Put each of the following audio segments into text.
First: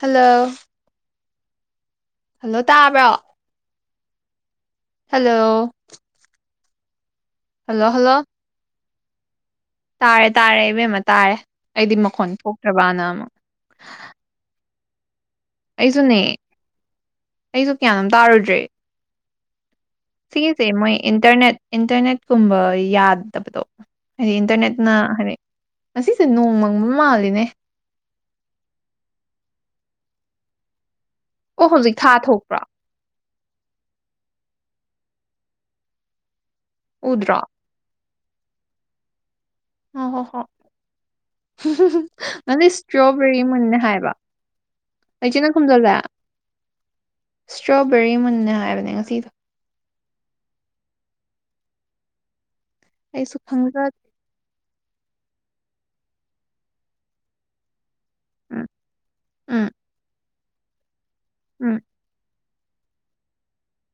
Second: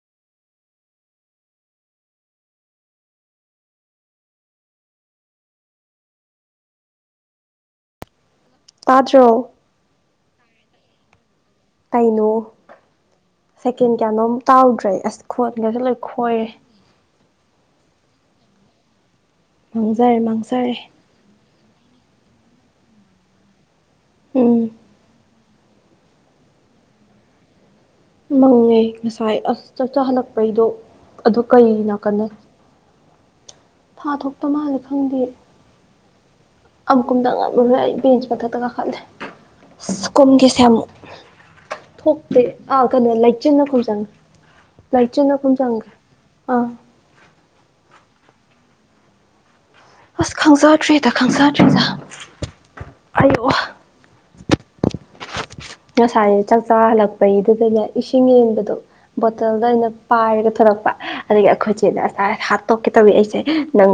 hello hello ꯇꯥꯕ꯭ꯔꯣ hello hello hello ꯑꯥꯗ꯭ꯔꯣ ꯇꯥꯔꯦ ꯇꯥꯔꯦ ꯏꯕꯦꯝꯃ ꯇꯥꯔꯦ ꯑꯩꯗꯤ ꯃꯈꯣꯟ ꯇꯥꯏꯩꯅꯣ ꯊꯣꯛꯇ꯭ꯔꯕꯅ ꯑꯃꯨꯛ ꯁꯦꯀꯦꯟ ꯀꯅꯣ ꯇꯥꯎꯗ꯭ꯔ ꯇꯩ ꯑꯁ ꯈꯣꯟꯒꯁꯨꯦ ꯂꯣꯏ ꯈꯣꯏꯔꯦ ꯀꯌꯥꯅ ꯇꯥꯔꯨꯗ꯭ꯔꯦ ꯃꯥꯡꯖꯔꯦ ꯊꯁꯦ ꯃꯥꯡꯖꯔꯦ ꯃꯣꯏ ꯏꯟꯇꯔꯅꯦꯠ ꯏꯟꯇꯔꯅꯦꯠ ꯀꯨꯝꯕ ꯌꯥꯗꯕꯗꯣ ꯍꯥꯏꯗꯤ ꯎꯝ ꯏꯟꯇꯔꯅꯦꯠꯅ ꯍꯥꯏꯗꯤ ꯑꯁꯤꯁꯦ ꯅꯣꯡꯃꯪꯕ ꯃꯥꯜꯂꯤꯅꯦ ꯃꯪꯉꯦ ꯉꯁꯥꯏ ꯑꯁ ꯆꯠ ꯆꯍꯜꯂꯛꯄꯩꯗꯣ ꯑꯗꯨ ꯑꯣ ꯀꯔꯤ ꯍꯧꯖꯤꯛ ꯊꯥ ꯅꯥꯀꯟꯅꯣ ꯊꯣꯛꯄ꯭ꯔꯣ ꯊꯥ ꯊꯣꯛꯇ ꯃꯥꯜꯂꯦ ꯈꯪꯗꯦ ꯑꯃꯨꯛ ꯀꯨꯝꯗꯪ ꯎꯗ꯭ꯔꯣ ꯉ ꯑꯩ ꯕꯤꯦꯟꯁ ꯃꯊꯛꯇ ꯀꯥꯈꯠꯂꯦ ꯑ ꯀꯨꯝꯈꯤꯁꯦ ꯑꯃꯨꯛ ꯊꯣꯛꯇꯦ ꯅꯪꯗꯤ ꯑꯥ ꯀꯩꯅꯣ ꯏꯁꯇ꯭ꯔꯣꯕꯦꯔꯤ ꯂꯩꯆꯤꯟꯅ ꯃꯨꯟꯅꯟꯅ ꯍꯥꯏꯕ ꯈꯨꯝꯖꯟꯈ꯭ꯔꯦ ꯂꯩꯆꯤꯟꯅ ꯑꯩꯆꯅ ꯈꯨꯝꯖꯟꯈ꯭ꯔꯦ ꯀꯨꯝꯖꯂ ꯑꯥ ꯁꯇ꯭ꯔꯣꯕꯦꯔꯤ ꯅꯦ ꯍꯥꯏꯕꯅꯦ ꯉꯁꯤꯗꯣ ꯑꯁ ꯈꯪꯖꯗ꯭ꯔꯤꯗ ꯈꯪꯖꯗ꯭ꯔꯤ ꯇ ꯑꯩꯁꯨ ꯐꯪꯗ꯭ꯔꯦ ꯉꯁꯥꯏ ꯆꯥꯛꯆꯥ ꯍꯜꯂꯛꯄꯒꯤꯗꯨꯩꯗꯒꯤ ꯏꯁꯤꯡ ꯎꯝ ꯌꯦꯟꯕꯗꯣ ꯎꯝ ꯕꯣꯇꯜꯗ ꯑꯩꯅ ꯄꯥꯏꯔꯒ ꯄꯨꯊꯣꯔꯛꯄ ꯑꯗꯒꯤ ꯎꯝ ꯑꯩꯈꯣꯏꯁꯦꯁ ꯇꯣꯛꯀꯦ ꯇꯧꯋꯤ ꯑꯩꯁꯦ ꯅꯪ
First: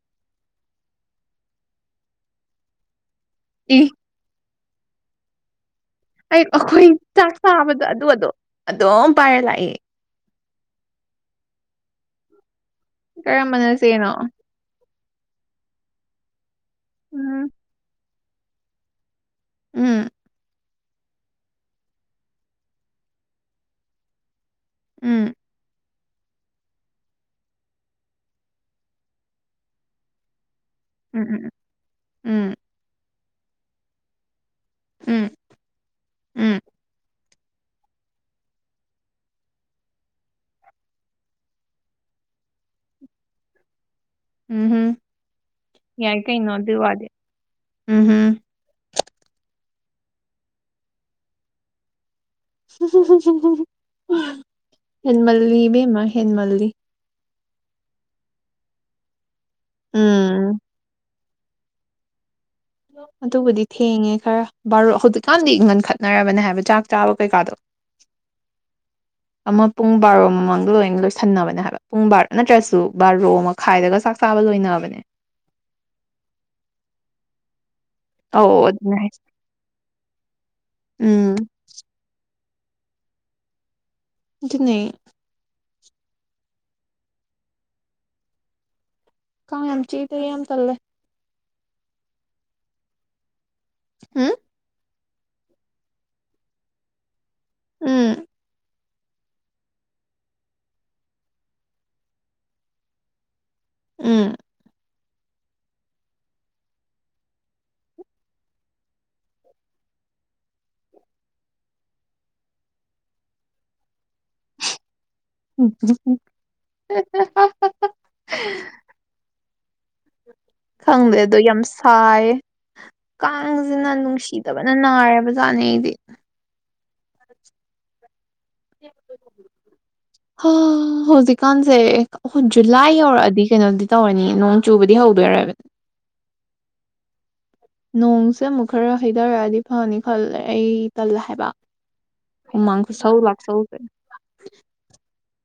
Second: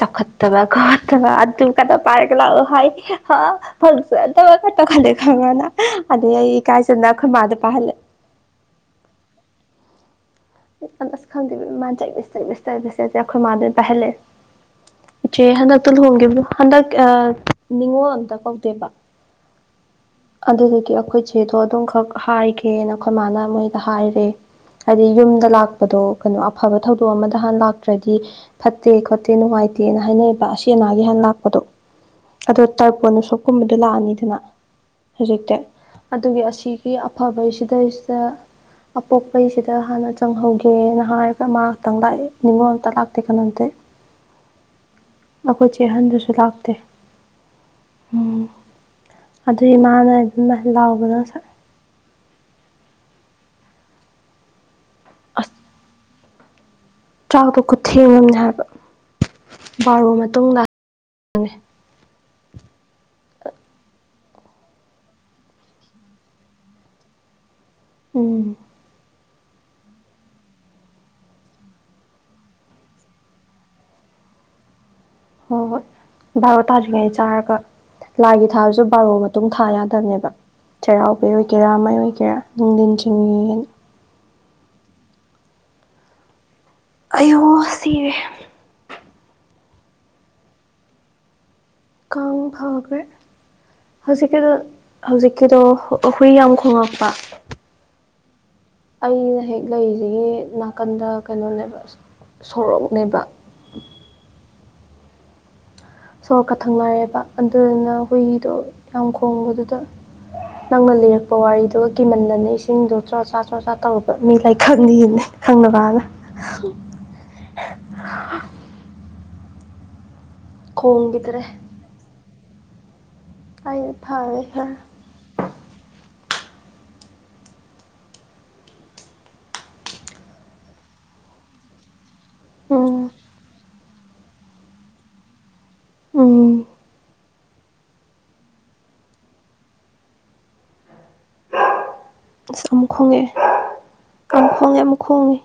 ꯆꯥꯎꯈꯠꯇꯕ ꯈꯣꯠꯇꯕ ꯑꯗꯨ ꯀꯩꯅ ꯄꯥꯏꯔꯒ ꯂꯥꯛꯑꯣ ꯍꯥꯏ ꯍ ꯏ ꯐꯜꯁꯗꯃ ꯀꯠꯇ ꯈ ꯈꯪꯉꯅ ꯑꯩ ꯑꯩꯈꯣꯏ ꯆꯥꯛ ꯆꯥꯕꯗꯣ ꯑꯗꯨ ꯑꯗꯣ ꯑꯗꯨꯝ ꯄꯥꯏꯔ ꯂꯥꯛꯏ ꯑꯁ ꯈꯪꯗꯦꯥꯟ ꯆꯁꯇꯕꯤꯁ ꯇꯔꯁꯁꯦ ꯑꯩꯈꯣꯏ ꯃꯥꯗ ꯀꯔꯝꯕꯅ ꯄꯥꯏꯍꯜꯂꯦ ꯆꯦꯅꯣ ꯏꯆꯦ ꯍꯟꯗꯛꯇꯨ ꯂꯨꯍꯣꯡꯈꯤꯕꯗꯨ ꯍꯟꯗꯛ ꯎꯝ ꯅꯤꯉꯣꯜ ꯑꯝꯇ ꯀꯧꯗꯦꯕ ꯎꯝ ꯑꯗꯨꯗꯒꯤ ꯑꯩꯈꯣꯏꯆꯦꯗꯣ ꯑꯗꯨꯝꯈꯛ ꯍꯥꯏꯒꯦꯅ ꯑꯩꯈꯣꯏ ꯃꯥꯅ ꯃꯣꯏꯗ ꯍꯥꯏꯔꯦ ꯍꯥꯏꯗꯤ ꯎꯝ ꯌꯨꯝꯗ ꯂꯥꯛ ꯗꯣ ꯀꯩꯅꯣ ꯑꯐꯕ ꯊꯧꯗꯣꯛ ꯑꯃꯗ ꯍꯥꯟ ꯂꯥꯛꯇ꯭ꯔꯗꯤ ꯐꯠꯇꯦ ꯈꯣꯠꯇꯦ ꯅꯨꯡꯉꯥꯏꯇꯦꯅ ꯍꯥꯏꯅꯩꯌꯦꯕ ꯑ ꯆꯦꯅꯥꯒꯤ ꯍꯥꯟꯅ ꯎꯝ ꯂꯥꯛꯄꯗꯣ ꯎꯝ ꯑꯗꯣ ꯇꯔꯄꯣꯟꯅ ꯁꯣꯞꯀꯨꯝꯕꯗꯣ ꯂꯥꯛꯑꯅꯤꯗꯅ ꯎꯝ ꯎꯝ ꯍꯧꯖꯤꯛꯇꯤ ꯑꯗꯨꯒꯤ ꯎꯝ ꯑꯁꯤꯒꯤ ꯑꯐꯕ ꯁꯤꯗꯩꯁꯤꯗ ꯑꯄꯣꯛꯄꯩꯁꯤꯗ ꯍꯥꯟꯅ ꯆꯪꯍꯧꯒꯦꯅ ꯍꯥꯏꯔꯒ ꯃꯥ ꯈꯇꯪ ꯂꯥꯛꯑꯦ ꯅꯤꯉꯣꯜ ꯑꯝꯇ ꯂꯥꯛꯇꯦ ꯀꯩꯅꯣꯝꯗꯤ ꯎꯝꯍꯨꯝ ꯑꯩꯈꯣꯏꯆꯦ ꯑꯍꯟꯗꯨꯁꯨ ꯂꯥꯛꯇꯦ ꯎꯝ ꯎꯝ ꯑꯗꯨꯒꯤ ꯃꯥꯅ ꯑꯗꯨꯝ ꯂꯥꯎꯕꯗ ꯁ ꯍꯃꯜꯂꯤ ꯦꯝꯃ ꯍꯃꯜꯂꯤ ꯆꯥꯛꯇꯨ ꯈꯨꯠꯊꯦꯝꯉꯝꯅꯦ ꯍꯥꯏꯕ ꯕꯥꯔꯨꯔꯕ ꯎꯝ ꯃꯇꯨꯡꯗ ꯑꯗꯨꯕꯨꯗꯤ ꯊꯦꯡꯉꯦ ꯈꯔ ꯕꯥꯔꯣ ꯍꯧꯖꯤꯛꯀꯥꯟꯗꯤ ꯏꯪꯈꯟ ꯈꯠꯅꯔꯕꯅꯦ ꯍꯥꯏꯕ ꯆꯥꯛ ꯆꯥꯕ ꯀꯩꯀꯥꯗꯣ ꯎꯝ ꯑꯃ ꯄꯨꯡ ꯕꯥꯔꯣ ꯃꯃꯥꯡꯗ ꯂꯣꯏꯅ ꯂꯣꯏꯁꯟꯅꯕꯅꯦ ꯍꯥꯏꯕ ꯄꯨꯡ ꯕꯥꯔꯣ ꯅꯠꯇ꯭ꯔꯁꯨ ꯕꯥꯔꯣ ꯑꯃꯥꯏꯗꯒ ꯆꯕ ꯂꯣꯏꯕꯅꯦ ꯍꯣꯏ ꯍꯣꯏ ꯚꯔꯣ ꯇꯥꯗ꯭ꯔꯤꯉꯩ ꯆꯥꯔꯒ ꯂꯥꯏꯒꯤ ꯑꯧ ꯊꯥꯕꯁꯨ ꯑꯗꯨꯅꯦ ꯕꯥꯔꯣ ꯍꯥꯏꯁꯦ ꯃꯇꯨꯡ ꯊꯥ ꯌꯥꯗꯕꯅꯦꯕ ꯆꯩꯔꯥꯎꯕ ꯎꯝ ꯑꯣꯏꯒꯦꯔꯥ ꯃꯩ ꯑꯣꯏꯒꯦꯔꯥ ꯗꯟꯇ꯭ꯔꯤꯦ ꯑꯗꯨꯅ ꯑꯌꯨ ꯁꯤꯔꯦ ꯀꯥꯏ ꯌꯥꯝ ꯆꯤꯇꯩꯔꯤꯃ ꯇꯂꯦ ꯀꯥꯡ ꯐꯈꯦ ꯎꯝ ꯍꯧꯖꯤꯛꯀꯤꯗ ꯍꯧꯖꯤꯛꯀꯤꯗꯣ ꯍꯨꯏ ꯌꯥꯝ ꯈꯣꯉꯛꯄ ꯎꯝ ꯑꯩꯅ ꯍꯦꯛ ꯂꯩꯔꯤꯁꯤꯒꯤ ꯅꯥꯀꯟꯗ ꯀꯩꯅꯣꯅꯦꯕ ꯁꯣꯔꯣꯛꯅꯦꯕ ꯎꯝ ꯁꯣꯔꯣꯛꯀ ꯊꯪꯅꯔꯑꯦꯕ ꯑꯗꯨꯗꯨꯅ ꯍꯨꯏꯗꯣ ꯌꯥꯝ ꯈꯣꯡꯕꯗꯨꯗ ꯅꯪꯅ ꯂꯤꯔꯛꯄ ꯋꯥꯔꯤꯗꯨꯒ ꯀꯤꯃꯟꯟꯅꯅꯦ ꯏꯁꯤꯡꯗꯣ ꯆ꯭ꯔꯣꯆꯥ ꯆ꯭ꯔꯣꯆꯥ ꯇꯧꯔꯨꯔꯕ ꯃꯤ ꯂꯥꯏꯀꯛꯅꯤꯅꯦ [unintelligible] ꯈꯪꯗꯦ ꯑꯗꯣ ꯈꯣꯡꯈꯤꯗ꯭ꯔꯦ ꯌꯥꯝ ꯁꯥꯏ ꯑꯩ ꯀꯥꯡꯁꯤꯅ ꯐꯔꯦ ꯅꯨꯡꯁꯤꯗꯕꯅ ꯈꯔ ꯅꯥꯔꯕꯖꯥꯠꯅꯤ ꯑꯩꯗꯤ ꯍꯧꯖꯤꯛꯀꯥꯟꯁꯦ ꯖꯨꯂꯥꯏ ꯎꯝ ꯌꯧꯔꯛꯑꯗꯤ ꯀꯩꯅꯣꯗꯤ ꯇꯧꯔꯅꯤ ꯅꯣꯡ ꯆꯨꯕꯗꯤ ꯍꯧꯗꯣꯏꯔꯣꯏꯕ ꯑ ꯅꯣꯡꯁꯦ ꯑꯃꯨꯛ ꯈꯔ ꯍꯩꯊꯔꯛꯑꯗꯤ ꯐꯅꯤ ꯈꯜꯂꯦ ꯑꯩ ꯇꯜꯂ ꯍꯥꯏꯕ ꯑꯁ ꯍꯨꯃꯥꯥꯡ ꯑꯃꯨꯛ ꯈꯨꯁꯧ ꯈꯣꯡꯉꯛꯑꯦ ꯂꯥꯛꯁꯧꯁ‌ꯦ ꯑꯃꯨꯛ ꯈꯣꯡꯉꯦ ꯑꯃꯨꯛ ꯈꯣꯡꯉꯦ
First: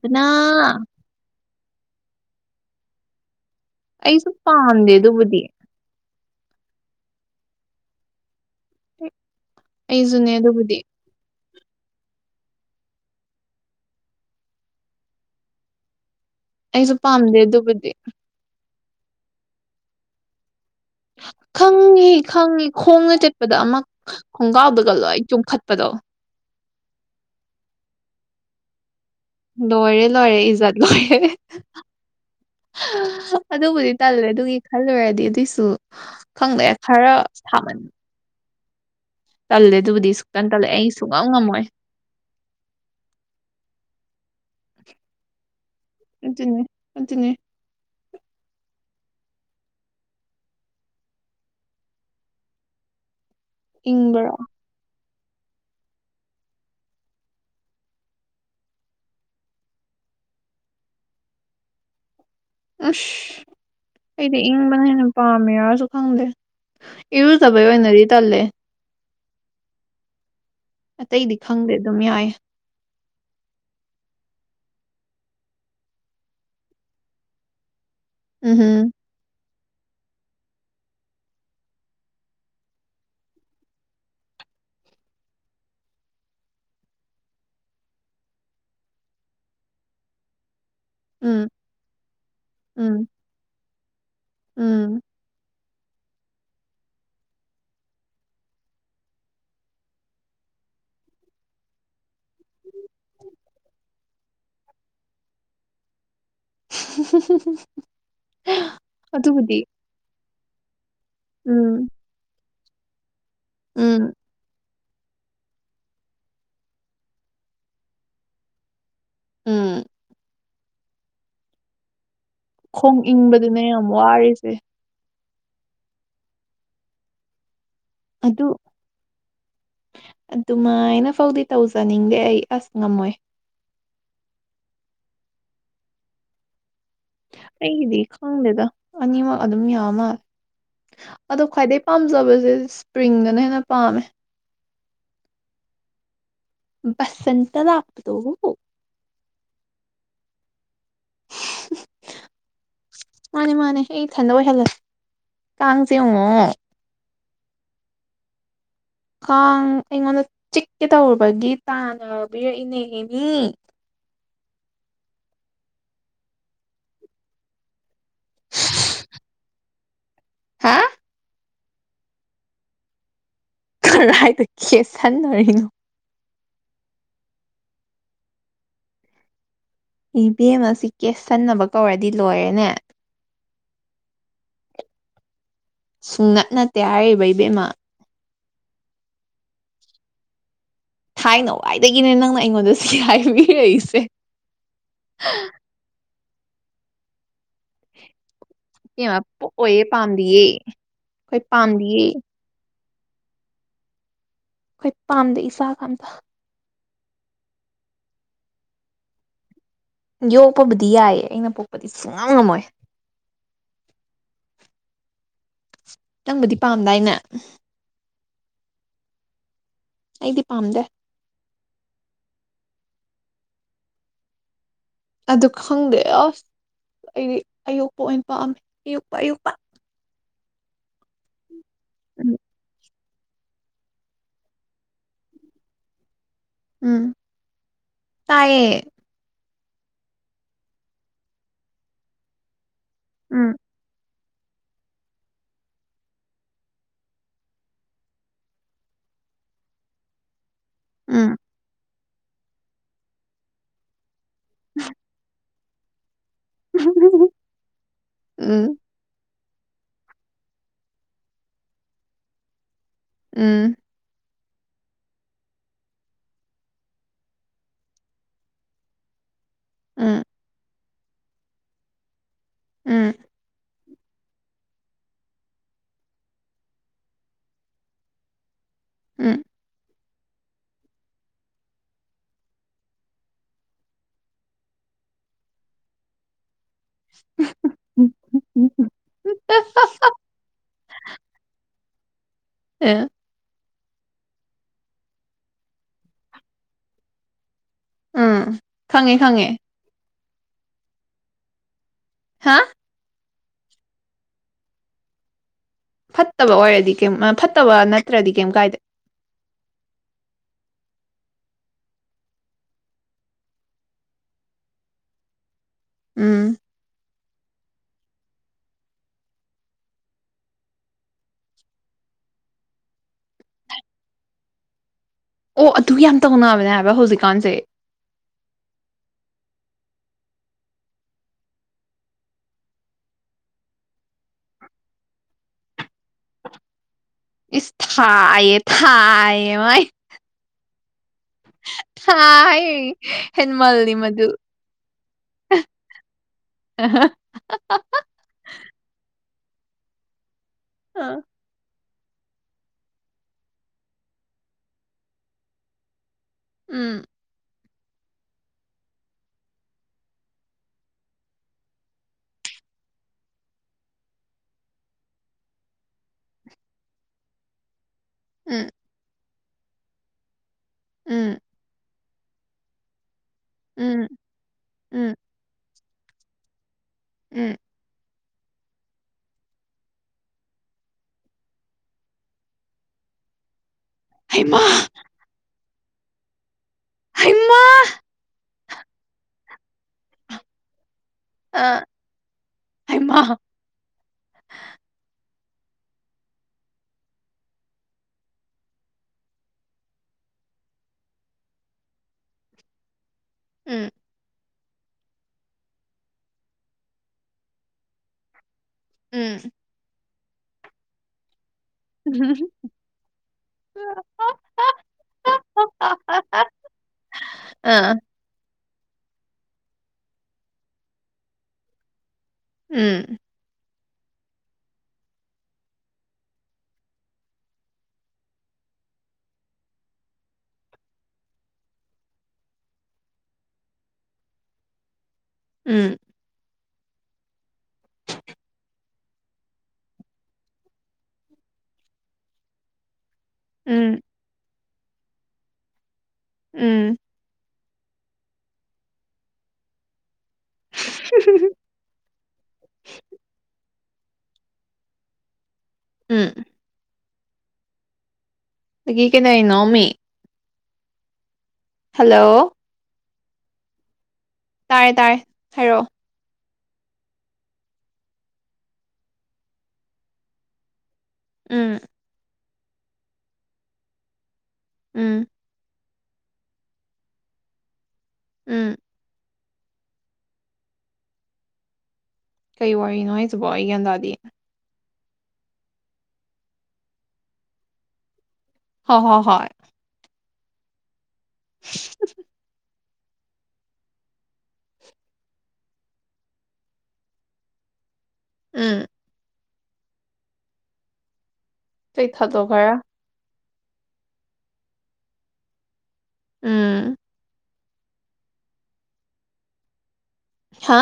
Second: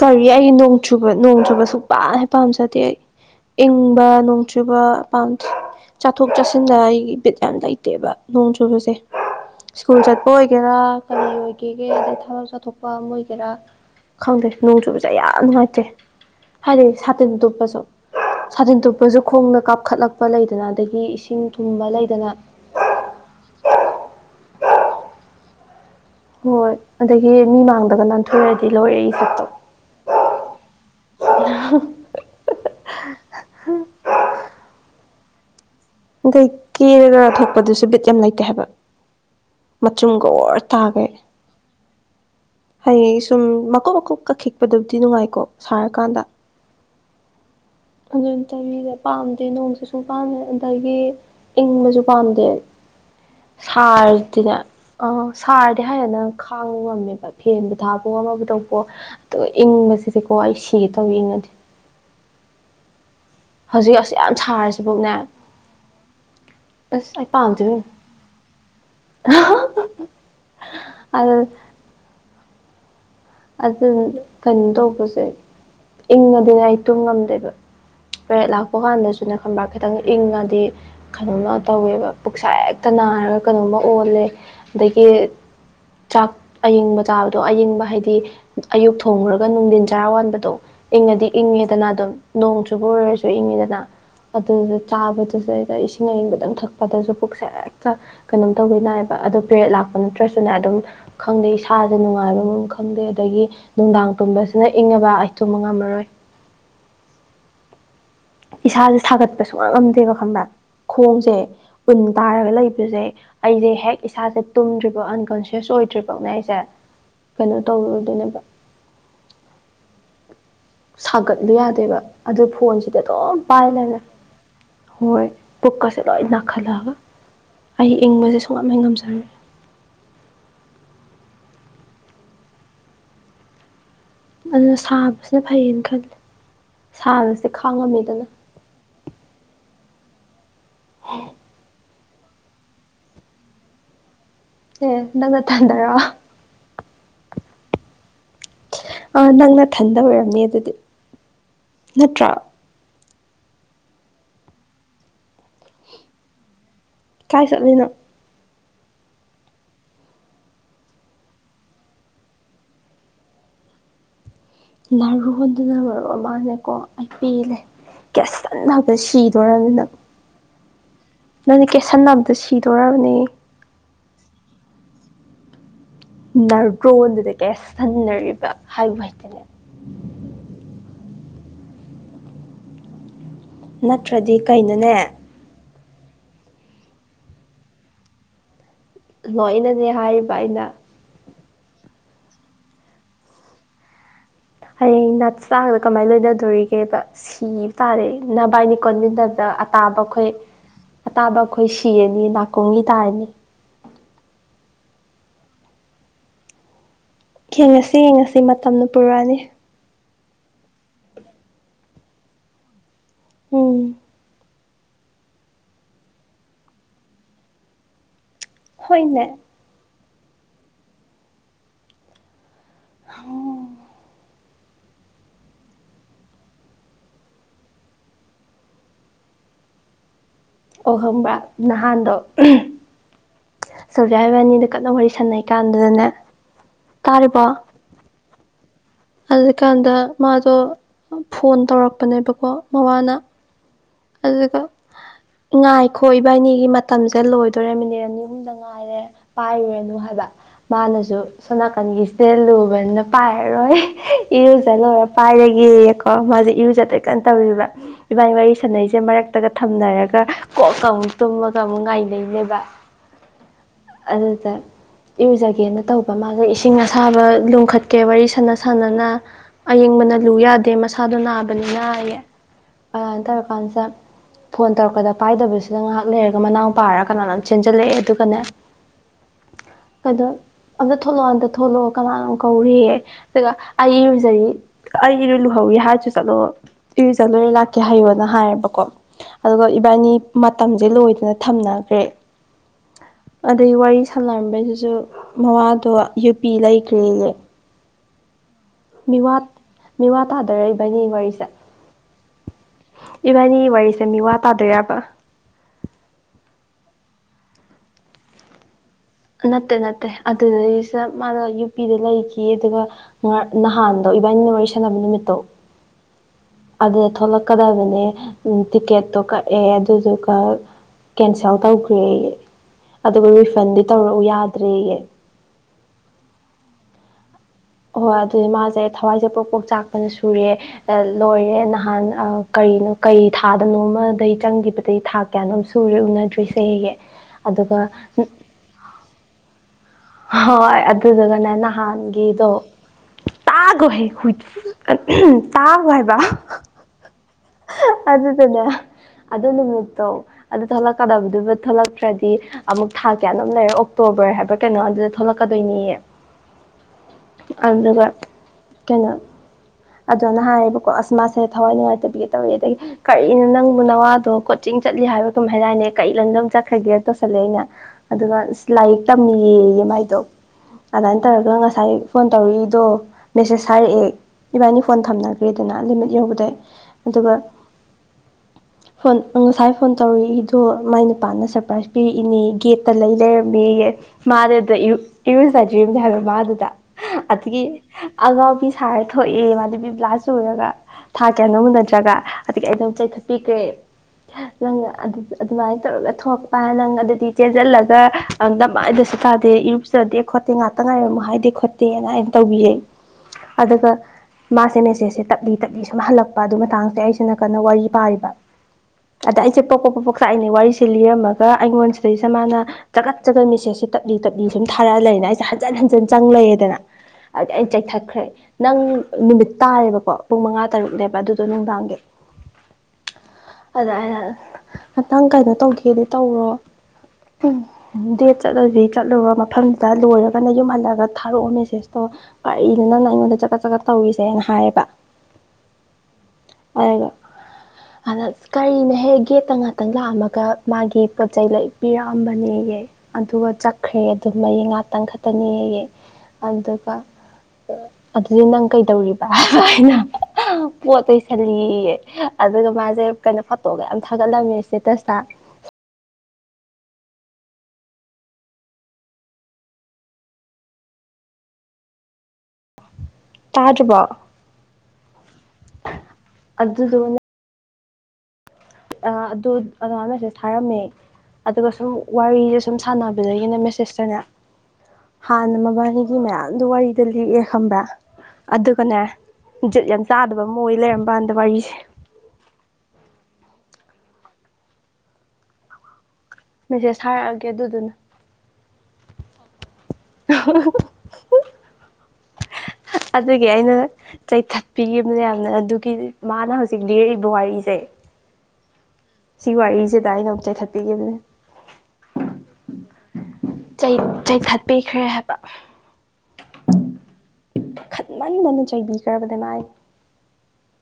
ꯀꯔꯤ ꯑꯩꯒꯤ ꯅꯣꯡ ꯆꯨꯕ ꯅꯣꯡ ꯆꯨꯕ ꯁꯨꯛꯄꯥꯝ ꯍꯦꯛ ꯄꯥꯝꯖꯗꯦ ꯑꯩ ꯏꯪꯕ ꯑꯩꯁꯨ ꯅꯣꯡꯆꯨꯕ ꯄꯥꯝꯗꯦ ꯑꯗꯨꯕꯨꯗꯤ ꯆꯥꯊꯣꯛ ꯆꯥꯁꯤꯟꯗ ꯑꯩꯒꯤ ꯕꯤꯠ ꯌꯥꯝ ꯂꯩꯇꯦꯕ ꯅꯣꯡ ꯆꯨꯕꯁꯦ ꯁ꯭ꯀꯨꯜ ꯆꯠꯄ ꯑꯩꯁꯨꯅꯦ ꯑꯣꯏꯒꯦꯔꯥ ꯑꯗꯨꯕꯨꯗꯤ ꯀꯔꯤ ꯑꯣꯏꯒ ꯀꯦ ꯀ ꯑꯗꯩ ꯊꯕꯛ ꯆꯠꯊꯣꯛꯄ ꯑꯃ ꯑꯣꯏꯒꯦꯔꯥ ꯈꯪꯗꯦ ꯅꯣꯡ ꯆꯨꯕꯁꯦ ꯌꯥꯝ ꯅꯨꯡꯉꯥꯏꯇꯦ ꯍꯥꯏꯗꯤ ꯑꯩꯁꯨ ꯁꯥꯇꯤꯟ ꯄꯥꯝꯗꯦ ꯇꯨꯞꯄꯁꯨ ꯑꯗꯨꯕꯨꯗꯤ ꯁꯥꯇꯤꯟ ꯇꯨꯞꯄꯁꯨ ꯈꯣꯡꯅ ꯀꯥꯞꯈꯠꯂꯛꯄ ꯂꯩ ꯈꯪꯉꯤ ꯈꯪꯉꯤ ꯈꯣꯡꯅ ꯆꯠꯄꯗ ꯑꯃꯛ ꯈꯣꯡꯒꯥꯎꯗ ꯂꯣꯏ ꯑꯩ ꯆꯨꯝꯈꯠꯄꯗꯣ ꯍꯣꯏ ꯑꯗꯒꯤ ꯃꯤ ꯃꯥꯡꯗꯒ ꯅꯥꯟꯊꯣꯔꯛꯑꯗꯤ ꯂ‌ꯣꯏꯔ‌ꯦ ꯑꯩꯗꯤ ꯂꯣꯏꯔꯦ ꯂꯣꯏꯔꯦ ꯏꯖꯠ ꯂ‌ꯣꯏꯔꯦ ꯑꯗꯨꯕꯨꯗꯤ ꯇꯜꯂꯦ ꯑꯗꯨꯒꯤ ꯈꯜꯂꯨꯔꯗꯤ ꯑꯗꯨꯏꯁꯨ ꯑꯗꯩ ꯈꯪꯗꯦ ꯈꯔ ꯀꯦꯔꯒ ꯁꯥꯃꯟ ꯊꯣꯛꯄꯗꯨꯁꯨ ꯕꯤꯠ ꯌꯥꯝ ꯂꯩꯇꯦ ꯍꯥꯏꯕ ꯇꯜꯂꯦ ꯑꯗꯨꯕꯨꯗꯤ ꯃꯆꯨꯝꯒ ꯁꯨꯛꯇꯪ ꯑꯣꯔ ꯇꯜꯂꯦ ꯑꯩ ꯇꯥꯈꯩ ꯁꯨꯡꯛꯉꯥꯎ ꯉꯝꯃꯣꯏ ꯍꯌꯦꯡ ꯁꯨꯝ ꯃꯀꯨꯞ ꯃꯀꯨꯞ ꯀꯛ ꯈꯤꯛꯄꯗꯕꯨꯗꯤ ꯅꯨꯡꯉꯥꯏꯀꯣ ꯁꯥꯔꯀꯥꯟꯗ ꯑꯗꯨꯅꯦ ꯑꯗꯨꯅꯦ ꯑꯗꯨ ꯆꯍꯤꯕꯤꯗ ꯄꯥꯝꯗꯦ ꯅꯣꯡꯁꯤꯁꯨ ꯄꯥꯝꯃꯦ ꯑꯗꯒꯤ ꯏꯡꯕꯁꯨ ꯄꯥꯝꯗꯦ ꯏꯪꯕꯔꯣ ꯁꯔꯗꯤꯅ‌ꯦ ꯁꯥꯔꯗꯤ ꯍꯥꯏꯌꯦꯅ ꯈꯥꯡꯕ ꯉꯝꯃꯦꯕ ꯐꯦꯟꯕꯨ ꯊꯥꯕꯣ ꯑꯃꯕꯨ ꯇꯧꯕꯣ ꯑꯗꯨꯒ ꯏꯪꯕ ꯁꯤ ꯀꯣꯏ ꯁꯤꯠꯇ ꯏ ꯑꯁ ꯍꯧꯖꯤꯛ ꯑꯁ ꯌꯥꯝ ꯑꯩꯗꯤ ꯏꯪꯕꯅꯅ ꯁꯥꯔꯁꯤꯐꯥꯎꯅꯦ ꯄꯥꯝꯃꯦ ꯌꯥꯔꯁꯨ ꯈꯪꯗꯦ ꯑꯁ ꯏꯔꯨꯖꯕꯩ ꯑꯣꯏꯅꯗꯤ ꯇꯜꯂꯦ ꯑ ꯑꯇꯩꯗꯤ ꯈꯪꯗꯦ ꯑꯗꯨꯝ ꯌꯥꯏ ꯑꯗꯨ ꯀꯩꯅꯣ ꯇꯧꯕꯁꯦ ꯏꯪꯉꯗꯤꯅꯦ ꯑꯩ ꯇꯨꯝꯉꯝꯗꯦꯕ ꯐꯦ ꯂꯥꯛꯄꯣ ꯎꯝꯍꯨꯝ ꯈꯟꯗꯁꯨꯅ ꯈꯝꯕꯥ ꯈꯤꯇꯪ ꯏꯪꯉꯗꯤ ꯀꯩꯅꯣꯝꯃ ꯇꯧꯋꯦꯕ ꯄꯨꯛꯁꯥꯏ ꯍꯦꯛꯇ ꯅꯥꯔꯒ ꯀꯩꯅꯣꯝꯃ ꯑꯣꯜꯂꯦ ꯑꯗꯒꯤ ꯆꯥꯛ ꯑꯌꯤꯡꯕ ꯆꯥꯕꯗꯣ ꯑꯌꯤꯡꯕ ꯍꯥꯏꯗꯤ ꯑꯌꯨꯛ ꯊꯣꯡꯉꯨꯔꯒ ꯅꯨꯡꯊꯤꯟ ꯆꯔꯥ ꯋꯥꯟꯕꯗꯣ ꯏꯪꯉꯗꯤ ꯎꯝ ꯏꯪꯉꯦꯗꯅ ꯑꯗꯨꯝ ꯅꯣꯡ ꯆꯨꯕ ꯎꯝ ꯑꯣꯏꯔꯁꯨ ꯏꯪꯉꯤꯗꯅ ꯑꯗꯨꯁꯨ ꯎꯝ ꯆꯥꯕꯗꯨꯁꯨ ꯑ ꯏꯁꯤꯡ ꯑꯏꯪꯕꯗ ꯑꯗꯨꯪ ꯊꯛꯄꯗꯁꯨ ꯄꯨꯛꯁꯦ ꯍꯦꯛꯇ ꯀꯩꯅꯣꯝ ꯇꯧꯒꯤ ꯅꯥꯏꯕ ꯑꯗꯣ ꯄꯦꯔꯦꯠ ꯂꯥꯛꯄ ꯅꯠꯇ꯭ꯔꯁꯨꯅꯦ ꯑ ꯈꯪꯗꯦ ꯏꯁꯥꯥꯁꯦ ꯅꯨꯡꯉꯥꯏꯕ ꯃꯔꯝ ꯈꯪꯗꯦ ꯑꯗꯒꯤ ꯅꯨꯡꯗꯥꯡ ꯄꯨꯝꯕꯁꯤꯅ ꯏꯪꯉꯕ ꯑꯩ ꯆꯨꯝꯕ ꯉꯝꯃꯔꯣꯏ [unintelligible] ꯏꯁꯥꯁꯦ ꯁꯥꯒꯠꯄ ꯁꯨꯡ ꯑꯗꯨꯕꯨꯗꯤ ꯉꯝ ꯉꯝꯗꯦꯕ ꯈꯪꯕ꯭ꯔꯥ ꯈꯣꯡꯁꯦ ꯎꯝ ꯎꯟ ꯇꯥꯔꯒ ꯂꯩꯕꯁꯦ ꯑꯩꯁꯦ ꯍꯦꯛ ꯎꯝ ꯏꯁꯥꯁꯦ ꯇꯨꯝꯗ꯭ꯔꯤꯕ ꯑꯟꯀꯟꯁꯤꯌꯁ ꯑꯣꯏꯗ꯭ꯔꯤꯄꯥꯎꯕ ꯑꯩꯁꯦ ꯀꯩꯅꯣ ꯇꯧꯔꯨꯗꯣꯏꯅꯦꯕ ꯎꯝ ꯁꯥꯒꯠꯂꯨ ꯌꯥꯗꯦꯕ ꯑꯗꯨ ꯐꯣꯟꯁꯤꯗꯤ ꯈꯣꯡ ꯑꯗꯨꯝ ꯏꯪꯕꯗꯨꯅꯦ ꯄꯥꯏ ꯌꯥꯝ ꯂꯩꯅꯦ ꯋꯥꯔꯤꯁꯦ ꯍꯣꯏ ꯄꯨꯀꯥ ꯁꯤ ꯂꯣ ꯏꯅꯥ ꯈꯂꯕ ꯑꯩ ꯏꯪꯕꯁꯦ ꯑꯗꯨ ꯁꯨꯡꯂꯞꯅ ꯉꯝꯖꯔꯦ ꯑꯗꯨꯃꯥꯏꯅ ꯐꯥꯎꯗꯤ ꯇꯧꯖꯅꯤꯡꯗꯦ ꯑꯩ ꯑꯁ ꯉꯝꯃꯣꯏ ꯑꯗꯨꯅ ꯁꯥꯕꯁꯤꯅ ꯐꯩꯌꯦꯅ ꯈꯜꯂꯦ ꯁꯥꯕꯁꯦ ꯑꯩꯒꯤꯗꯤ ꯈꯥꯡꯉꯝꯃꯤꯗꯅ ꯈꯪꯗꯦꯗ ꯑꯅꯤꯃꯛ ꯑꯗꯨꯝ ꯌꯥꯝ ꯃꯥꯜꯂꯦ ꯑꯗꯣ ꯈ꯭ꯋꯥꯏꯗꯩ ꯄꯥꯝꯖꯕꯁꯦ ꯏꯁꯄ꯭ꯔꯤꯡꯗꯅ ꯍꯦꯟꯅ ꯄꯥꯝꯃꯦ ꯑꯦ ꯅꯪꯠꯇꯗꯔꯣ ꯁꯟꯇꯗꯞ ꯇꯣ ꯑ ꯅꯪ ꯅꯊꯟꯗ ꯑꯣꯏꯔꯝꯅꯤ ꯑꯗꯨꯗꯤ ꯅꯠꯇ꯭ꯔꯥ ꯃꯥꯅꯦ ꯃꯥꯅꯦ ꯑꯩ ꯏ ꯊꯟꯗ ꯑꯣꯏꯍꯜꯂꯦ ꯀꯥꯡꯁꯦ ꯌꯦꯡꯉꯣ ꯀꯥꯏ ꯆꯠꯂꯤꯅꯣ ꯀꯥꯡ ꯑꯩꯉꯣꯟꯗ ꯆꯤꯛꯀꯦ ꯇꯔꯨꯕꯒꯤ ꯇꯥꯟꯅꯕꯤꯔꯛꯏꯅꯦꯅꯤ ꯂꯔꯨ ꯍꯟꯗꯅꯣ ꯃꯥꯥꯅꯦꯀꯣ ꯑ ꯄꯦ ꯀꯦꯁꯤꯇꯟ ꯍꯥꯏꯛꯇ ꯁꯤꯗꯣꯔꯅꯤꯅ ꯍꯥ ꯅꯪꯗꯤ ꯀꯦꯁꯟꯅ ꯑ ꯑꯃꯇ ꯁꯤꯗꯣꯔꯔꯕꯅꯦ ꯔꯥꯏꯗ ꯀꯦ ꯁꯅꯔꯤꯅꯣ ꯅꯔꯗ꯭ꯔꯣꯟꯗꯨꯗ ꯀꯌꯥ ꯁꯟꯅꯔꯤꯕ ꯍꯥꯏꯕꯨ ꯍꯩꯇꯅꯦ ꯏ ꯚꯤ ꯑꯦꯝ ꯑꯁꯤ ꯀꯦꯁ ꯁꯟꯅꯕ ꯀꯧꯔꯗꯤ ꯂꯣꯏꯔꯦꯅꯦ ꯅꯠꯇ꯭ꯔꯗꯤ ꯀꯩꯅꯣꯅꯦ ꯁꯨꯡꯅꯠ ꯅꯠꯇꯦ ꯍꯥꯏꯔꯤꯕ ꯏꯕꯦꯝꯃꯥ ꯅꯣꯏ ꯑꯩꯅꯅꯦ ꯍꯥꯏꯔꯤꯕ ꯑꯩꯅ ꯊꯥꯏꯅ ꯋꯥꯏꯗꯒꯤꯅꯦ ꯅꯪꯅ ꯑꯩꯉꯣꯟꯗ ꯁꯤ ꯍꯥꯏꯕꯤꯔꯛꯏꯁꯦ ꯍꯌꯦꯡ ꯅꯠ ꯆꯥꯕꯗ ꯀꯃꯥꯏꯅ ꯂꯣꯏꯅꯗꯣꯔꯤꯒꯦꯕ ꯁꯤꯕ ꯇꯥꯔ ꯅꯕꯥꯏꯅꯤ ꯏꯕꯦꯝꯃ ꯀꯣꯟꯕꯤꯗꯗ ꯄꯣꯛꯑꯣꯏꯌꯦ ꯑꯇꯥꯕ ꯑꯩꯈꯣꯏ ꯄꯥꯝꯗꯤꯌꯦ ꯑꯇꯥꯕ ꯑꯩꯈꯣꯏ ꯄꯥꯝꯗꯤꯌꯦ ꯁꯤꯔꯅꯤ ꯅꯥꯀꯣꯡꯒꯤ ꯇꯥꯅꯤ ꯑꯩꯈꯣꯏ ꯄꯥꯝꯗꯦ ꯏꯁꯆꯥ ꯀꯝꯇ ꯌꯦꯡꯉꯁꯤ ꯌꯦꯡꯉꯁꯤ ꯃꯇꯝꯅ ꯄꯨꯔꯛꯑꯅꯤ ꯌꯣꯛꯄꯕꯨꯗꯤ ꯌꯥꯏꯌꯦ ꯑꯩꯅ ꯄꯣꯛꯄꯗꯤ ꯁꯉꯝ ꯉꯝꯃꯣꯏ ꯎꯝ ꯅꯪꯕꯨꯗꯤ ꯄꯥꯝꯗꯥꯏꯅꯦ ꯍꯅꯦ ꯑꯩꯗꯤ ꯄꯥꯝꯗꯦ ꯑꯣ ꯑꯗꯨ ꯈꯪꯗꯦꯁ ꯑꯩꯗꯤ ꯑꯌꯣꯛꯄ ꯑꯣꯏꯅ ꯄꯥꯝꯃꯦ ꯑꯌꯣꯛꯄ ꯑꯌꯛꯄ ꯑꯣꯍꯕ ꯅꯍꯥꯟꯗꯣ ꯎꯝ ꯁꯣꯚꯤꯌꯥ ꯍꯥꯏꯕꯥꯅꯤꯗ ꯀꯟꯅ ꯋꯥꯔꯤ ꯁꯥꯟꯅꯩ ꯀꯥꯟꯗꯨꯗꯅꯦ ꯎꯝ ꯇꯥꯔꯤꯕꯣ ꯇꯌꯦ ꯑꯗꯨꯀꯥꯟꯗ ꯃꯥꯗꯣ ꯐꯣꯟ ꯇꯧꯔꯛꯄꯅꯦꯕꯀꯣ ꯃꯋꯥꯅ ꯎꯝ ꯑꯗꯨꯒ ꯉꯥꯏ ꯈꯣꯏꯕ ꯑꯅꯤꯒꯤ ꯃꯇꯝꯁꯦ ꯂꯣꯏꯗꯣꯏꯔꯦ ꯃꯤꯅꯤꯠ ꯑꯅꯤ ꯑꯍꯨꯝꯗ ꯉꯥꯏꯔꯦ ꯄꯥꯏꯔꯨꯔꯅꯨ ꯍꯥꯏꯕ ꯃꯥꯅꯁꯨ ꯎꯝ ꯁꯣ ꯅꯥꯀꯟꯒꯤ ꯁꯦꯜꯂꯨꯕꯅꯤꯅ ꯄꯥꯏꯔꯔꯣꯏ ꯏꯔꯨꯖ ꯂꯣꯏꯔ ꯄꯥꯏꯔꯒ ꯌꯦꯑꯀꯣ ꯃꯥꯁꯦ ꯏꯨꯖꯠꯇ꯭ꯔꯦ ꯀꯩꯅꯣ ꯇꯧꯕ ꯏꯕꯥꯅꯤ ꯋꯥꯔꯤ ꯎꯝ ꯁꯥꯟꯅꯩꯁꯦ ꯃꯔꯛꯇꯒ ꯊꯝꯅꯔꯒ ꯀꯣꯛꯑꯀ ꯑꯃꯨꯛ ꯇꯨꯝꯃꯒ ꯑꯃꯨꯛ ꯉꯥꯏꯅꯩꯅꯦꯕ ꯎꯝ ꯑꯗꯨꯗ ꯏꯨꯖꯒꯦꯅ ꯇꯧꯕ ꯃꯥꯒ ꯏꯁꯤꯡ ꯑꯁꯥꯕ ꯂꯨꯝꯈꯠꯀꯦ ꯋꯥꯔꯤ ꯁꯥꯟꯅ ꯁꯥꯟꯅꯅ ꯑꯌꯡꯕꯅ ꯎꯝ ꯂꯨ ꯌꯥꯗꯦ ꯃꯁꯥꯗꯣ ꯅꯥꯕꯅꯤꯅ ꯑꯗꯨꯃꯥꯏ ꯎꯝ ꯇꯧꯔꯀꯥꯟꯗ ꯐꯣꯟ ꯇꯧꯔꯛꯄꯗ ꯄꯥꯏꯗꯕꯁꯤꯗ ꯉꯥꯏꯍꯥꯛ ꯂꯩꯔꯒ ꯃꯅꯥꯎ ꯄꯥꯔꯒ ꯀꯅꯥꯅꯝ ꯆꯦꯟꯖꯜꯂꯛꯑꯦ ꯑꯗꯨꯒꯅꯦ ꯎꯝ ꯀꯗꯣ ꯑꯝꯇ ꯊꯣꯛꯂꯛꯑꯣ ꯑꯝꯇ ꯊꯣꯛꯂꯛꯑꯣ ꯀꯅꯥꯅꯣ ꯀꯧꯔꯤꯦ ꯑꯗꯨꯒ ꯑꯩ ꯏꯔꯨꯖꯔꯤ ꯑꯩ ꯏꯔꯨ ꯂꯨꯍꯧ ꯑꯣ ꯌꯥ ꯍꯥꯏꯥꯁꯨ ꯆꯠꯂꯣ ꯏꯔꯤꯖ ꯂꯣꯏꯔ ꯂꯥꯛꯀꯦ ꯍꯥꯏꯌꯣꯅ ꯍꯥꯏꯌꯦꯕꯀꯣ ꯑꯗꯨꯒ ꯏꯕꯥꯅꯤ ꯃꯇꯝꯁꯦ ꯂꯣꯏꯗꯅ ꯊꯝ ꯑꯗꯨꯦ ꯎꯝ ꯑꯗꯩ ꯋꯥꯔꯤ ꯁꯥꯟꯅꯔꯝꯕꯁꯤꯁꯨ ꯃꯃꯥꯗꯣ ꯌꯨꯄꯤ ꯂꯩꯈ꯭ꯔꯤꯅꯦ ꯑꯝ ꯃꯤꯋꯥ ꯃꯤꯋꯥ ꯇꯥꯗꯔꯛꯏꯕꯅꯤ ꯋꯥꯔꯤꯁꯦ ꯍꯥ ꯏꯕꯥꯅꯤ ꯋꯥꯔꯤꯁꯦ ꯃꯤ ꯋꯥ ꯇꯥꯗꯣꯏ ꯌꯥꯔꯕ ꯐꯠꯇꯕ ꯑꯣꯏꯔꯗꯤ ꯀꯩ ꯐꯠꯇꯕ ꯅꯠꯇ꯭ꯔꯗꯤ ꯀꯩꯝ ꯀꯥꯏꯗꯦ ꯅꯠꯇꯦ ꯅꯠꯇꯦ ꯑꯗꯨꯗꯩꯁꯤꯗ ꯃꯥꯅ ꯌꯨ ꯄꯗ ꯂꯩꯈꯤ ꯑꯗꯨꯒ ꯉ ꯅꯍꯥꯟꯗꯣ ꯏꯕꯥꯏꯅꯤꯅ ꯋꯥꯔꯤ ꯁꯥꯟꯅꯕ ꯅꯨꯃꯤꯠꯇꯣ [inaudible] [unintelligible] ꯑꯗꯨꯗ ꯊꯣꯛꯂꯛꯀꯗꯕꯅꯦ ꯇꯤꯀꯦꯠꯇꯣ ꯀꯛꯑꯦ ꯑꯗꯨꯗꯨꯒ ꯀꯦꯟꯁꯦꯜ ꯇꯧꯈ꯭ꯔꯦ ꯑꯩꯌꯦ ꯑꯗꯨꯒ ꯔꯤꯐꯟꯗꯤ ꯇꯧꯔꯛꯎ ꯌꯥꯗ꯭ꯔꯦꯌꯦꯦ ꯑꯣ ꯑꯗꯨ ꯌꯥꯝ ꯇꯧꯅꯕꯅꯦ ꯍꯥꯏꯕ ꯍꯧꯖꯤꯛꯀꯥꯟꯁꯦ ꯍꯣꯏ ꯑꯗꯨꯗꯤ ꯃꯥꯁꯦ ꯊꯋꯥꯏꯁꯦ ꯄꯣꯛ ꯄꯣꯛ ꯆꯥꯛꯄꯅ ꯁꯨꯔꯦ ꯂꯣꯏꯔꯦ ꯅꯍꯥꯟ ꯀꯩꯅꯣ ꯀꯩ ꯊꯥꯗꯅꯣꯃꯗꯩ ꯆꯪꯈꯤꯕꯗꯩ ꯊꯥ ꯀꯌꯥꯅꯣꯝ ꯁꯨꯔꯦ ꯎꯅꯗ꯭ꯔꯤꯁꯦ ꯍꯦꯒꯦ ꯏ ꯊꯑ ꯊꯑ ꯃꯥꯏ ꯍꯣꯏ ꯑꯗꯨꯗꯨꯒꯅꯦ ꯅꯍꯥꯟꯒꯤꯗꯣ ꯊꯥꯏ ꯍꯦꯟꯃꯜꯂꯤ ꯇꯥꯛꯒꯍꯦ ꯃꯗꯨ ꯍꯨꯏ ꯇꯥꯛ ꯀꯍꯦꯕ ꯑꯗꯨꯗꯨꯅꯦ ꯑꯗꯨ ꯅꯨꯃꯤꯠꯇꯣ ꯑꯗꯨ ꯎꯝ ꯊꯣꯛꯂꯛꯀꯗꯕꯗꯨꯛ ꯅꯠꯇ꯭ꯔꯗꯤ ꯑꯃꯨꯛ ꯊꯥ ꯀꯌꯥ ꯑꯗꯨꯝ ꯂꯩꯔꯦ ꯑꯣꯛꯇꯣꯕꯔ ꯍꯥꯏꯕ ꯀꯩꯅꯣ ꯑꯗꯨꯗ ꯊꯣꯛꯂꯛꯀꯗꯣꯏꯅꯤꯑ ꯎꯝ ꯑꯕ ꯀꯩꯅꯣ ꯑꯗꯨꯅ ꯍꯥꯏꯌꯦꯕꯀꯣ ꯑꯁ ꯃꯥꯁꯦ ꯊꯋꯥꯏ ꯅꯨꯡꯉꯥꯏꯇꯕꯤꯒꯦ ꯇꯧꯋ ꯑꯗꯒꯤ ꯀꯔꯤꯅꯣ ꯅꯪꯕꯨ ꯅꯋꯥꯗꯣ ꯀꯣꯆꯤꯡ ꯆꯠꯂꯤ ꯍꯥꯏꯕ ꯑꯗꯨꯝ ꯍꯥꯏꯔꯅꯦ ꯀꯔꯤ ꯂꯝꯪꯗ ꯑꯗꯨꯝ ꯆꯠꯈ꯭ꯔꯒꯦꯅ ꯇꯧꯁꯜꯂꯦ ꯑꯩꯅ ꯑꯗꯨꯒ ꯑ ꯎꯝ ꯂꯥꯏꯔꯤꯛ ꯇꯝꯃꯤꯌꯦꯌꯦ ꯃꯥꯏꯗꯣ ꯑꯗꯨꯃꯥꯏꯅ ꯎꯝ ꯇꯧꯔꯒ ꯉꯁꯥꯏ ꯐꯣꯟ ꯇꯧꯔꯛꯏꯗꯣ ꯃꯦꯁꯦꯁ ꯍꯥꯏꯔꯛꯑꯦ ꯏꯕꯥꯅꯤ ꯐꯣꯟ ꯎꯝ ꯊꯝꯅꯈ꯭ꯔꯦꯗꯅ ꯂꯤꯃꯤꯠ ꯌꯧꯕꯗ ꯑꯗꯨꯒ ꯎꯝ [inaudible] [unintelligible] ꯐꯣꯟ ꯉꯁꯥꯏ ꯐꯣꯟ ꯇꯧꯔꯛꯏꯗꯣ ꯃꯥꯏ ꯅꯨꯄꯥꯅ ꯁꯔꯄ꯭ꯔꯥꯏꯖ ꯄꯤꯔꯛꯏꯅꯦ ꯒꯦꯠꯇ ꯂꯩ ꯂꯩꯔꯝꯃꯦ ꯍꯩꯃꯥ ꯃꯥꯗꯨꯗ ꯏꯔꯨ ꯆꯖꯔꯤꯕꯅꯦ ꯍꯥꯏꯕ ꯃꯥꯗꯨꯗ ꯍꯩꯃꯥ ꯑꯗꯨꯗꯒꯤ ꯑꯉꯥꯎꯕꯤ ꯁꯥꯔ ꯊꯣꯛꯑꯦ ꯃꯥꯗꯨꯕꯤ ꯕ꯭ꯂꯥꯁ ꯁꯔꯒ ꯊꯥꯀꯦꯅ ꯑ ꯅꯠꯇ꯭ꯔꯒ ꯑꯗꯒꯤ ꯑꯩ ꯑꯗꯨꯝ ꯍꯩꯃꯥ ꯆꯩꯊꯠꯄꯤꯈ꯭ꯔꯦ ꯅꯪꯅ ꯑꯗꯨꯃꯥꯏꯅ ꯇꯧꯔꯒ ꯊꯣꯛꯛꯄ ꯅꯪ ꯑꯗꯨꯗꯤ ꯆꯦꯟꯁꯤꯜꯂꯒ ꯅꯃꯥꯏꯗꯁꯨ ꯇꯥꯗꯦ ꯏꯔꯨꯞꯖꯗꯦ ꯐꯠꯇꯦ ꯉꯥꯛꯇ ꯉꯥꯏꯔꯝꯃꯨ ꯍꯥꯏꯗꯦ ꯈꯣꯠꯇꯦꯅ ꯑꯅ ꯇꯧꯕꯤꯌꯦꯦ ꯎꯝ ꯑꯗꯨꯒ ꯃꯥꯁꯦ ꯃꯦꯁꯦꯁꯁꯦ ꯇꯞꯂꯤ ꯇꯞꯂꯤ ꯁꯨꯝ ꯍꯜꯂꯛꯄ ꯑꯗꯨ ꯃꯇꯥꯡꯁꯦ ꯑꯩꯁꯤꯅ ꯀꯟꯅ ꯋꯥꯔꯤ ꯄꯥꯔꯤꯕ ꯑꯗ ꯎꯝ ꯑꯩꯁꯦ ꯄꯣꯛꯀꯣꯛ ꯄꯄꯣꯛꯁꯥꯛꯏꯅꯦ ꯋꯥꯔꯤꯁꯦ ꯂꯤꯔꯝꯃꯒ ꯈ ꯑꯩꯉꯣꯟꯁꯤꯗꯩꯁꯤꯗ ꯃꯥꯅ ꯆꯒꯠ ꯆꯒꯠ ꯃꯦꯁꯦꯖꯁꯁꯤꯦ ꯇꯞꯂꯤ ꯇꯞꯂꯤ ꯁꯨꯝ ꯊꯥꯔꯛꯑ ꯂꯩꯔꯅ ꯑꯩꯁꯦ ꯍꯟꯖꯤꯟ ꯍꯟꯖꯤꯟ ꯆꯪꯂ ꯂꯩꯌꯦꯗꯅ ꯑꯗꯨꯗꯤ ꯑꯩꯅ ꯆ ꯑ ꯆꯩꯊꯈ꯭ꯔꯦ ꯅꯪ ꯅꯨꯃꯤꯠ ꯇꯥꯔꯦꯕꯀꯣ ꯄꯨꯡ ꯃꯉꯥ ꯇꯔꯨꯛꯅꯦꯕ ꯑꯗꯨꯗꯣ ꯅꯨꯡꯗꯥꯡꯒꯤ ꯎꯝ ꯑꯗ ꯑꯩꯅ ꯉꯇꯪ ꯀꯩꯅꯣ ꯇꯧꯒꯦꯗꯤ ꯇꯧꯔꯣ ꯎꯝ ꯗꯦꯠ ꯆꯠꯂꯁꯤ ꯆꯠꯂꯨꯔ ꯃꯐꯝꯗꯨꯗ ꯂꯣꯏꯔꯒꯅ ꯌꯨꯝꯍꯜꯂꯒ ꯊꯥꯔꯛꯑꯣ ꯃꯦꯁꯦꯁ ꯇꯧ ꯄꯥꯏꯅꯤ ꯅꯪꯅ ꯑꯩꯉꯣꯟꯗ ꯆꯀꯠ ꯆꯀꯠ ꯇꯧꯔꯤꯁꯦꯅ ꯍꯥꯏꯌꯦꯕ ꯎꯝ ꯑꯒ ꯑꯗ ꯀꯔꯤꯅꯍꯦꯛ ꯒꯦꯠꯇ ꯉꯥꯛꯇꯪ ꯂꯥꯛꯑꯝꯃꯒ ꯃꯥꯒꯤ ꯄꯣꯠꯆꯩ ꯂ ꯄꯤꯔꯛꯑꯝꯕꯅꯦꯍꯦ ꯑꯗꯨꯒ ꯎꯝ ꯆꯠꯈ꯭ꯔꯦ ꯑꯗꯨꯝ ꯃꯌꯦ ꯉꯥꯛꯇꯪ ꯈꯛꯇꯅꯤ ꯑꯗꯨꯒ ꯎꯝ ꯑꯗꯨꯗꯤ ꯅꯪ ꯀꯩꯗꯧꯔꯤꯕ ꯑꯩꯅ ꯄꯣꯠ ꯇꯁꯜꯂꯤ ꯑꯗꯨꯒ ꯃꯥꯁꯦ ꯀꯩꯅꯣ ꯐꯣꯇꯣꯒ ꯌꯥꯝ ꯊꯥꯒꯠꯂꯝꯃꯦ ꯏꯁꯇꯦꯇꯁꯇ ꯎꯝ ꯗꯒꯤ ꯀꯅꯥ ꯏꯅꯃꯤ ꯍꯜꯂꯣ ꯇꯥꯖꯕ ꯇꯥꯏ ꯇꯥꯏ ꯍꯥꯏꯔꯛꯑꯣ ꯑꯗꯨ ꯊ ꯑ ꯑꯗꯨ ꯑꯗꯨꯃꯥꯏꯅ ꯃꯦꯁꯦꯁ ꯊꯥꯔꯝꯃꯦ ꯑꯗꯨꯒ ꯎꯝ ꯁꯨꯝ ꯋꯥꯔꯤꯁꯦ ꯁꯨꯝ ꯁꯥꯟꯅꯕꯗꯒꯤꯅꯦ ꯃꯦꯁꯦꯁꯇꯅꯦ ꯎꯝ ꯍꯥꯟꯅ ꯃꯕꯥ ꯃꯌꯥꯝꯗꯣ ꯋꯥꯔꯤꯗ ꯂꯤꯛꯑꯦ ꯈꯪꯕ꯭ꯔ ꯎꯝ ꯑꯗꯨꯒꯅꯦ ꯠ ꯌꯥꯝ ꯆꯥꯗꯕ ꯑꯃ ꯑꯣꯏ ꯂꯩꯔꯝꯕꯥꯟꯗ ꯋꯥꯔꯤꯁꯦ ꯀꯩ ꯋꯥꯔꯤꯅꯣ ꯆꯕꯒꯗꯥꯗꯤ ꯃꯦꯁꯦꯁ ꯊꯔꯛꯑꯒꯦ ꯑꯗꯨꯗꯨꯅ ꯍ ꯍꯣ ꯍꯣꯏ [inaudible] [inaudible] ꯑꯗꯨꯒꯤ ꯑꯩꯅ ꯆꯩꯊꯛꯄꯤꯈꯤꯕꯅꯦ ꯌꯥꯝꯅ ꯑꯗꯨꯒꯤ ꯃꯥꯅ ꯍꯧꯖꯤꯛ ꯂꯤꯔꯛꯏꯕ ꯋꯥꯔꯤꯁꯦ ꯇ ꯎꯝ ꯁꯤ ꯋꯥꯔꯤꯁꯤꯗ ꯑꯩꯅ ꯑꯃꯨꯛ ꯆꯥꯏꯈꯠꯄꯤꯈꯤꯕꯅꯦ ꯀꯩ ꯊꯗ ꯈꯔ ꯆꯩ ꯆꯩ ꯊꯠꯄꯤꯈ꯭ꯔꯦ ꯍꯥꯏꯕ ꯎꯝ ꯈꯟꯃꯟꯗꯅ ꯆꯩꯕꯤꯈ꯭ꯔꯕꯅꯦ ꯃꯥꯥꯏ ꯍꯥ